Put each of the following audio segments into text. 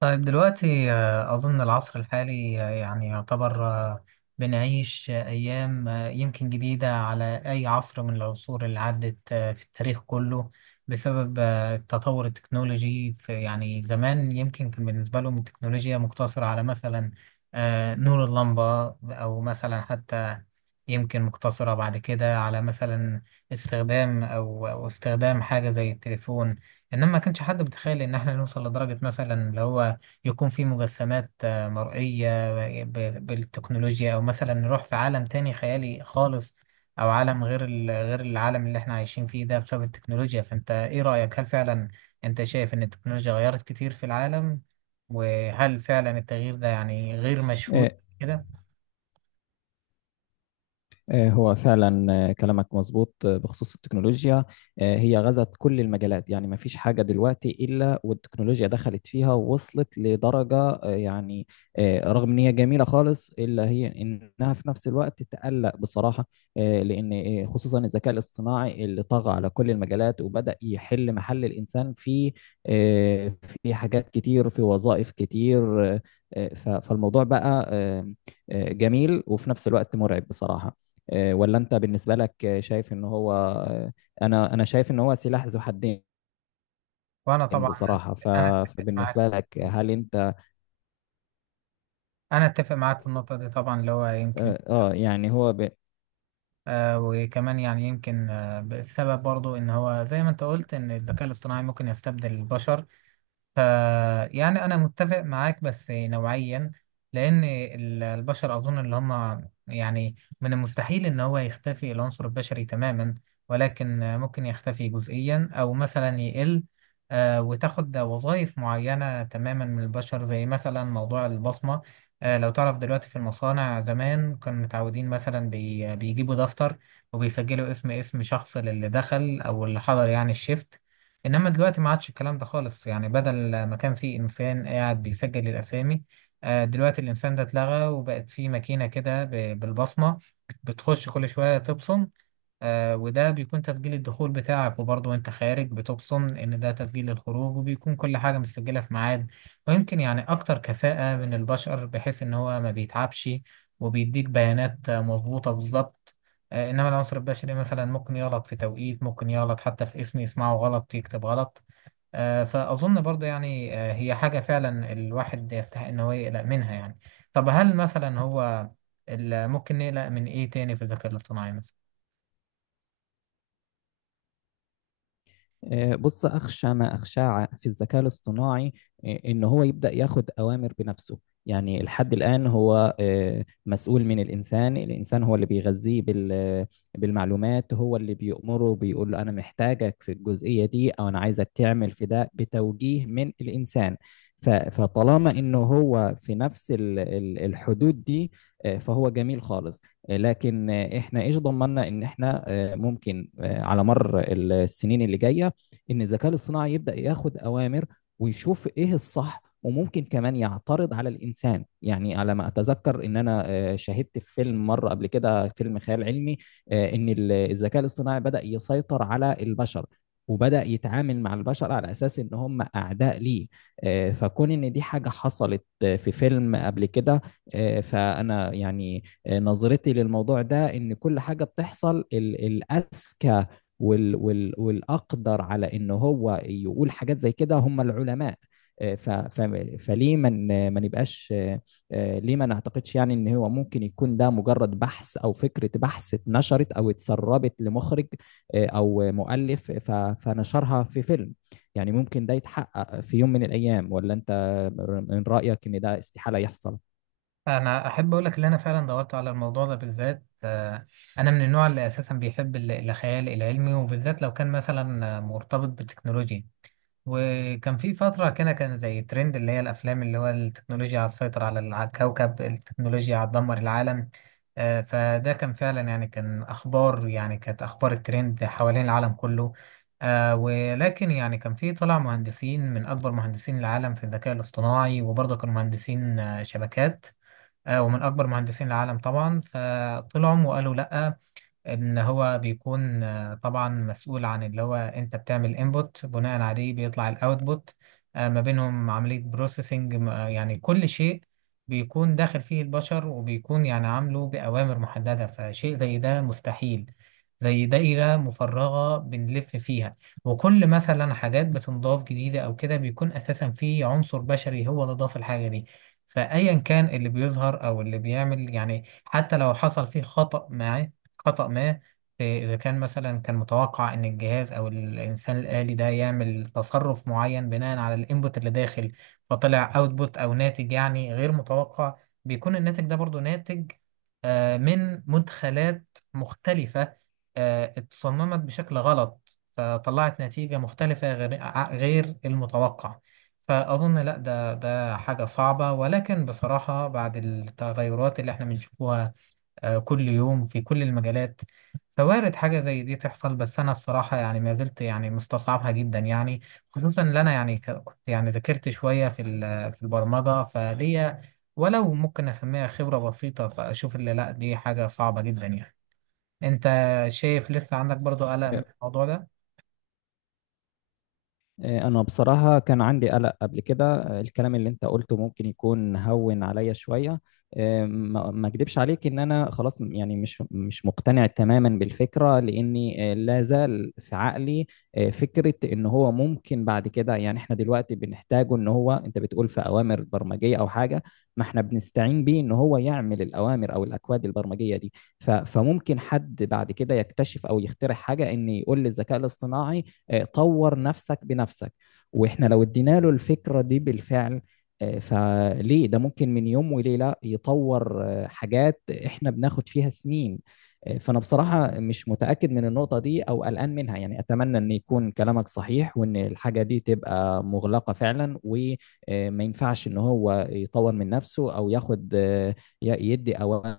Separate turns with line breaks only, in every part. طيب دلوقتي أظن العصر الحالي يعني يعتبر بنعيش أيام يمكن جديدة على أي عصر من العصور اللي عدت في التاريخ كله بسبب التطور التكنولوجي. في يعني زمان يمكن كان بالنسبة لهم التكنولوجيا مقتصرة على مثلا نور اللمبة أو مثلا حتى يمكن مقتصرة بعد كده على مثلا استخدام أو استخدام حاجة زي التليفون. إنما ما كانش حد متخيل إن إحنا نوصل لدرجة مثلا اللي هو يكون في مجسمات مرئية بالتكنولوجيا، أو مثلا نروح في عالم تاني خيالي خالص، أو عالم غير غير العالم اللي احنا عايشين فيه ده، بسبب التكنولوجيا. فأنت إيه رأيك؟ هل فعلا أنت شايف إن التكنولوجيا غيرت كتير في العالم؟ وهل فعلا التغيير ده يعني غير مشهود
آه
كده؟
هو فعلا، كلامك مظبوط بخصوص التكنولوجيا. هي غزت كل المجالات، يعني ما فيش حاجة دلوقتي إلا والتكنولوجيا دخلت فيها، ووصلت لدرجة رغم إن هي جميلة خالص إلا هي إنها في نفس الوقت تقلق بصراحة، لأن خصوصا الذكاء الاصطناعي اللي طغى على كل المجالات وبدأ يحل محل الإنسان في آه، في حاجات كتير، في وظائف كتير. فالموضوع بقى جميل وفي نفس الوقت مرعب بصراحة. ولا انت بالنسبه لك شايف ان هو انا شايف ان هو سلاح ذو حدين
وأنا طبعا
بصراحه.
أنا أتفق
فبالنسبه
معاك
لك هل انت
أنا أتفق معاك في النقطة دي طبعا، اللي هو يمكن
اه آه، يعني هو ب-
آه وكمان يعني يمكن آه السبب برضو إن هو زي ما أنت قلت، إن الذكاء الاصطناعي ممكن يستبدل البشر. ف يعني انا متفق معاك بس نوعيا، لان البشر اظن اللي هم يعني من المستحيل ان هو يختفي العنصر البشري تماما، ولكن ممكن يختفي جزئيا او مثلا يقل. وتاخد وظائف معينة تماما من البشر، زي مثلا موضوع البصمة. لو تعرف دلوقتي في المصانع، زمان كانوا متعودين مثلا بيجيبوا دفتر وبيسجلوا اسم شخص للي دخل او اللي حضر يعني الشيفت. انما دلوقتي ما عادش الكلام ده خالص، يعني بدل ما كان في انسان قاعد بيسجل الاسامي، دلوقتي الانسان ده اتلغى وبقت في ماكينه كده بالبصمه، بتخش كل شويه تبصم. آه وده بيكون تسجيل الدخول بتاعك، وبرضه وانت خارج بتبصم ان ده تسجيل الخروج، وبيكون كل حاجة متسجلة في ميعاد. ويمكن يعني اكتر كفاءة من البشر، بحيث ان هو ما بيتعبش، وبيديك بيانات مظبوطة بالظبط. آه انما العنصر البشري مثلا ممكن يغلط في توقيت، ممكن يغلط حتى في اسم، يسمعه غلط يكتب غلط. آه فأظن برضه يعني آه هي حاجة فعلا الواحد يستحق ان هو يقلق منها يعني. طب هل مثلا هو ممكن نقلق من ايه تاني في الذكاء الاصطناعي مثلا؟
بص، أخشى ما أخشاه في الذكاء الاصطناعي إن هو يبدأ ياخد أوامر بنفسه. يعني لحد الآن هو مسؤول من الإنسان، الإنسان هو اللي بيغذيه بالمعلومات، هو اللي بيأمره، بيقول له أنا محتاجك في الجزئية دي، أو أنا عايزك تعمل في ده بتوجيه من الإنسان. فطالما إنه هو في نفس الحدود دي، فهو جميل خالص. لكن احنا ايش ضمننا ان احنا ممكن على مر السنين اللي جايه ان الذكاء الاصطناعي يبدا ياخد اوامر ويشوف ايه الصح، وممكن كمان يعترض على الانسان. يعني على ما اتذكر ان انا شاهدت في فيلم مره قبل كده، فيلم خيال علمي، ان الذكاء الاصطناعي بدا يسيطر على البشر، وبدا يتعامل مع البشر على اساس ان هم اعداء ليه. فكون ان دي حاجه حصلت في فيلم قبل كده، فانا يعني نظرتي للموضوع ده ان كل حاجه بتحصل الاذكى وال وال والاقدر على ان هو يقول حاجات زي كده هم العلماء. آه، ف ف فليه من ما نبقاش ليه ما نعتقدش يعني ان هو ممكن يكون ده مجرد بحث او فكره بحث اتنشرت او اتسربت لمخرج او مؤلف فنشرها في فيلم. يعني ممكن ده يتحقق في يوم من الايام، ولا انت من رايك ان ده استحاله يحصل؟
انا احب اقول لك ان انا فعلا دورت على الموضوع ده بالذات. انا من النوع اللي اساسا بيحب الخيال العلمي، وبالذات لو كان مثلا مرتبط بالتكنولوجيا. وكان في فتره كده كان زي ترند، اللي هي الافلام اللي هو التكنولوجيا هتسيطر على على الكوكب، التكنولوجيا هتدمر العالم. فده كان فعلا يعني كان اخبار، يعني كانت اخبار الترند حوالين العالم كله. آه ولكن يعني كان في، طلع مهندسين من اكبر مهندسين العالم في الذكاء الاصطناعي، وبرضه كانوا مهندسين شبكات، ومن أكبر مهندسين العالم طبعا، فطلعوا وقالوا لأ. ان هو بيكون طبعا مسؤول عن اللي هو انت بتعمل انبوت، بناء عليه بيطلع الاوتبوت، ما بينهم عملية بروسيسنج. يعني كل شيء بيكون داخل فيه البشر، وبيكون يعني عامله بأوامر محددة، فشيء زي ده مستحيل. زي دائرة مفرغة بنلف فيها، وكل مثلا حاجات بتنضاف جديدة أو كده بيكون أساسا فيه عنصر بشري هو اللي ضاف الحاجة دي. فأيا كان اللي بيظهر أو اللي بيعمل يعني، حتى لو حصل فيه خطأ معاه، خطأ ما، إيه، إذا كان مثلا كان متوقع إن الجهاز أو الإنسان الآلي ده يعمل تصرف معين بناء على الإنبوت اللي داخل، فطلع أوتبوت أو ناتج يعني غير متوقع، بيكون الناتج ده برضو ناتج من مدخلات مختلفة، اتصممت بشكل غلط فطلعت نتيجة مختلفة غير غير المتوقع. فأظن لا، ده حاجة صعبة، ولكن بصراحة بعد التغيرات اللي احنا بنشوفها كل يوم في كل المجالات، فوارد حاجة زي دي تحصل، بس أنا الصراحة يعني ما زلت يعني مستصعبها جدا يعني. خصوصا إن أنا يعني كنت يعني ذاكرت شوية في في البرمجة، فليا ولو ممكن أسميها خبرة بسيطة، فأشوف اللي لأ دي حاجة صعبة جدا يعني. أنت شايف لسه عندك برضو قلق من الموضوع ده؟
أنا بصراحة كان عندي قلق قبل كده. الكلام اللي أنت قلته ممكن يكون هون عليا شوية، ما أكدبش عليك إن أنا خلاص يعني مش مقتنع تماما بالفكرة، لأني لا زال في عقلي فكرة إن هو ممكن بعد كده، يعني إحنا دلوقتي بنحتاجه، إن هو أنت بتقول في أوامر برمجية أو حاجة، ما إحنا بنستعين بيه إن هو يعمل الأوامر أو الأكواد البرمجية دي. فممكن حد بعد كده يكتشف أو يخترع حاجة، إن يقول للذكاء الاصطناعي طور نفسك بنفسك. واحنا لو ادينا له الفكرة دي بالفعل، فليه ده ممكن من يوم وليلة يطور حاجات احنا بناخد فيها سنين. فأنا بصراحة مش متأكد من النقطة دي أو قلقان منها، يعني أتمنى أن يكون كلامك صحيح، وأن الحاجة دي تبقى مغلقة فعلا، وما ينفعش أن هو يطور من نفسه أو ياخد يدي أوامر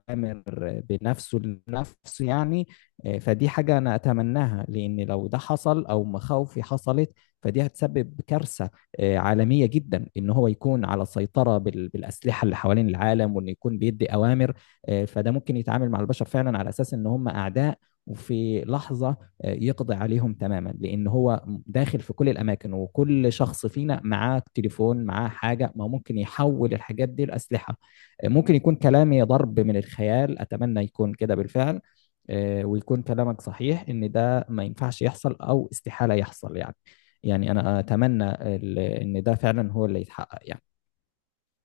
بنفسه لنفسه يعني. فدي حاجة أنا أتمناها، لأن لو ده حصل أو مخاوفي حصلت فدي هتسبب كارثة عالمية جدا، إن هو يكون على سيطرة بالأسلحة اللي حوالين العالم، وإنه يكون بيدي أوامر. فده ممكن يتعامل مع البشر فعلا على أساس إن هم أعداء، وفي لحظة يقضي عليهم تماما، لأن هو داخل في كل الأماكن، وكل شخص فينا معاه تليفون معاه حاجة، ما هو ممكن يحول الحاجات دي لأسلحة. ممكن يكون كلامي ضرب من الخيال، أتمنى يكون كده بالفعل، ويكون كلامك صحيح ان ده ما ينفعش يحصل او استحالة يحصل يعني. يعني انا اتمنى ان ده فعلا هو اللي يتحقق يعني.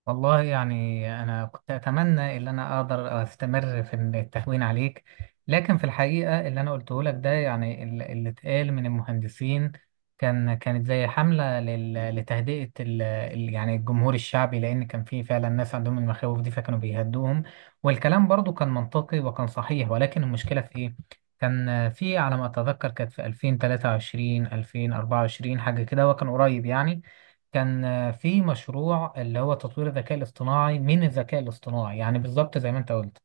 والله يعني أنا كنت أتمنى إن أنا أقدر أستمر في التهوين عليك، لكن في الحقيقة اللي أنا قلته لك ده يعني اللي اتقال من المهندسين، كانت زي حملة لتهدئة يعني الجمهور الشعبي، لأن كان في فعلا ناس عندهم المخاوف دي فكانوا بيهدوهم. والكلام برضو كان منطقي وكان صحيح، ولكن المشكلة في إيه؟ كان في على ما أتذكر كانت في 2023 2024، حاجة كده وكان قريب يعني. كان في مشروع، اللي هو تطوير الذكاء الاصطناعي من الذكاء الاصطناعي، يعني بالظبط زي ما انت قلت.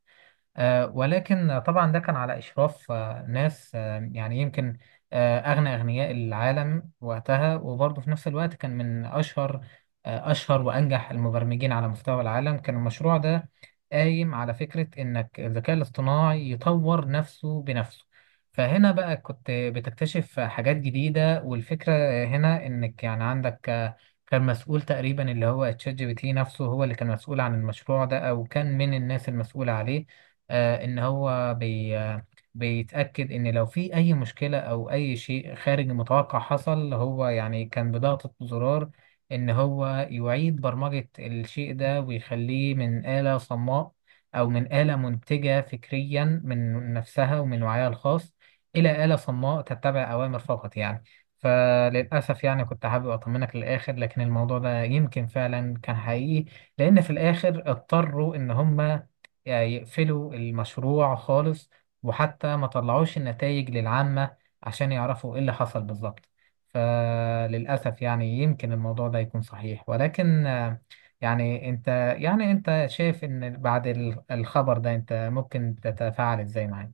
ولكن طبعا ده كان على إشراف ناس يعني يمكن أغنى أغنياء العالم وقتها، وبرضه في نفس الوقت كان من أشهر أشهر وأنجح المبرمجين على مستوى العالم. كان المشروع ده قايم على فكرة إنك الذكاء الاصطناعي يطور نفسه بنفسه، فهنا بقى كنت بتكتشف حاجات جديدة. والفكرة هنا إنك يعني عندك كان مسؤول تقريبا اللي هو تشات جي بي تي نفسه، هو اللي كان مسؤول عن المشروع ده أو كان من الناس المسؤولة عليه. ان هو بي آه، بيتأكد ان لو في اي مشكلة او اي شيء خارج المتوقع حصل، هو يعني كان بضغطة زرار ان هو يعيد برمجة الشيء ده، ويخليه من آلة صماء، او من آلة منتجة فكريا من نفسها ومن وعيها الخاص، الى آلة صماء تتبع اوامر فقط يعني. فللأسف يعني كنت حابب أطمنك للآخر، لكن الموضوع ده يمكن فعلا كان حقيقي، لأن في الآخر اضطروا إن هم يعني يقفلوا المشروع خالص، وحتى ما طلعوش النتائج للعامة عشان يعرفوا ايه اللي حصل بالظبط. فللأسف يعني يمكن الموضوع ده يكون صحيح، ولكن يعني انت شايف ان بعد الخبر ده انت ممكن تتفاعل ازاي معاه؟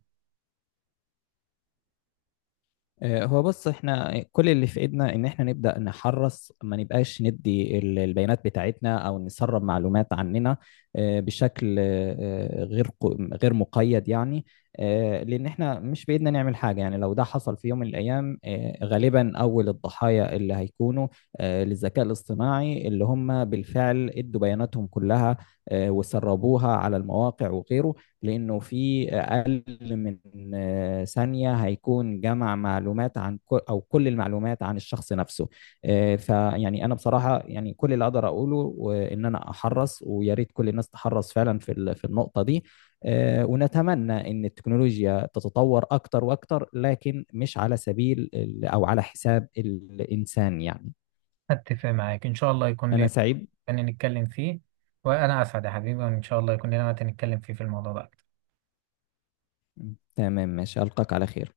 هو بص، احنا كل اللي في ايدنا ان احنا نبدا نحرص، ما نبقاش ندي البيانات بتاعتنا او نسرب معلومات عننا بشكل آه، غير ق- غير مقيد يعني. لان احنا مش بايدنا نعمل حاجه، يعني لو ده حصل في يوم من الايام غالبا اول الضحايا اللي هيكونوا للذكاء الاصطناعي اللي هم بالفعل ادوا بياناتهم كلها وسربوها على المواقع وغيره، لانه في من ثانية هيكون جمع معلومات عن كل، أو كل المعلومات عن الشخص نفسه. فيعني أنا بصراحة يعني كل اللي أقدر أقوله إن أنا أحرص، ويا ريت كل الناس تحرص فعلا في في النقطة دي. ونتمنى إن التكنولوجيا تتطور أكتر وأكتر، لكن مش على سبيل أو على حساب الإنسان يعني.
اتفق معاك، ان شاء الله يكون
أنا
لنا
سعيد.
تاني نتكلم فيه. وانا اسعد يا حبيبي، وان شاء الله يكون لنا وقت نتكلم فيه في الموضوع ده.
تمام، ماشي، ألقاك على خير.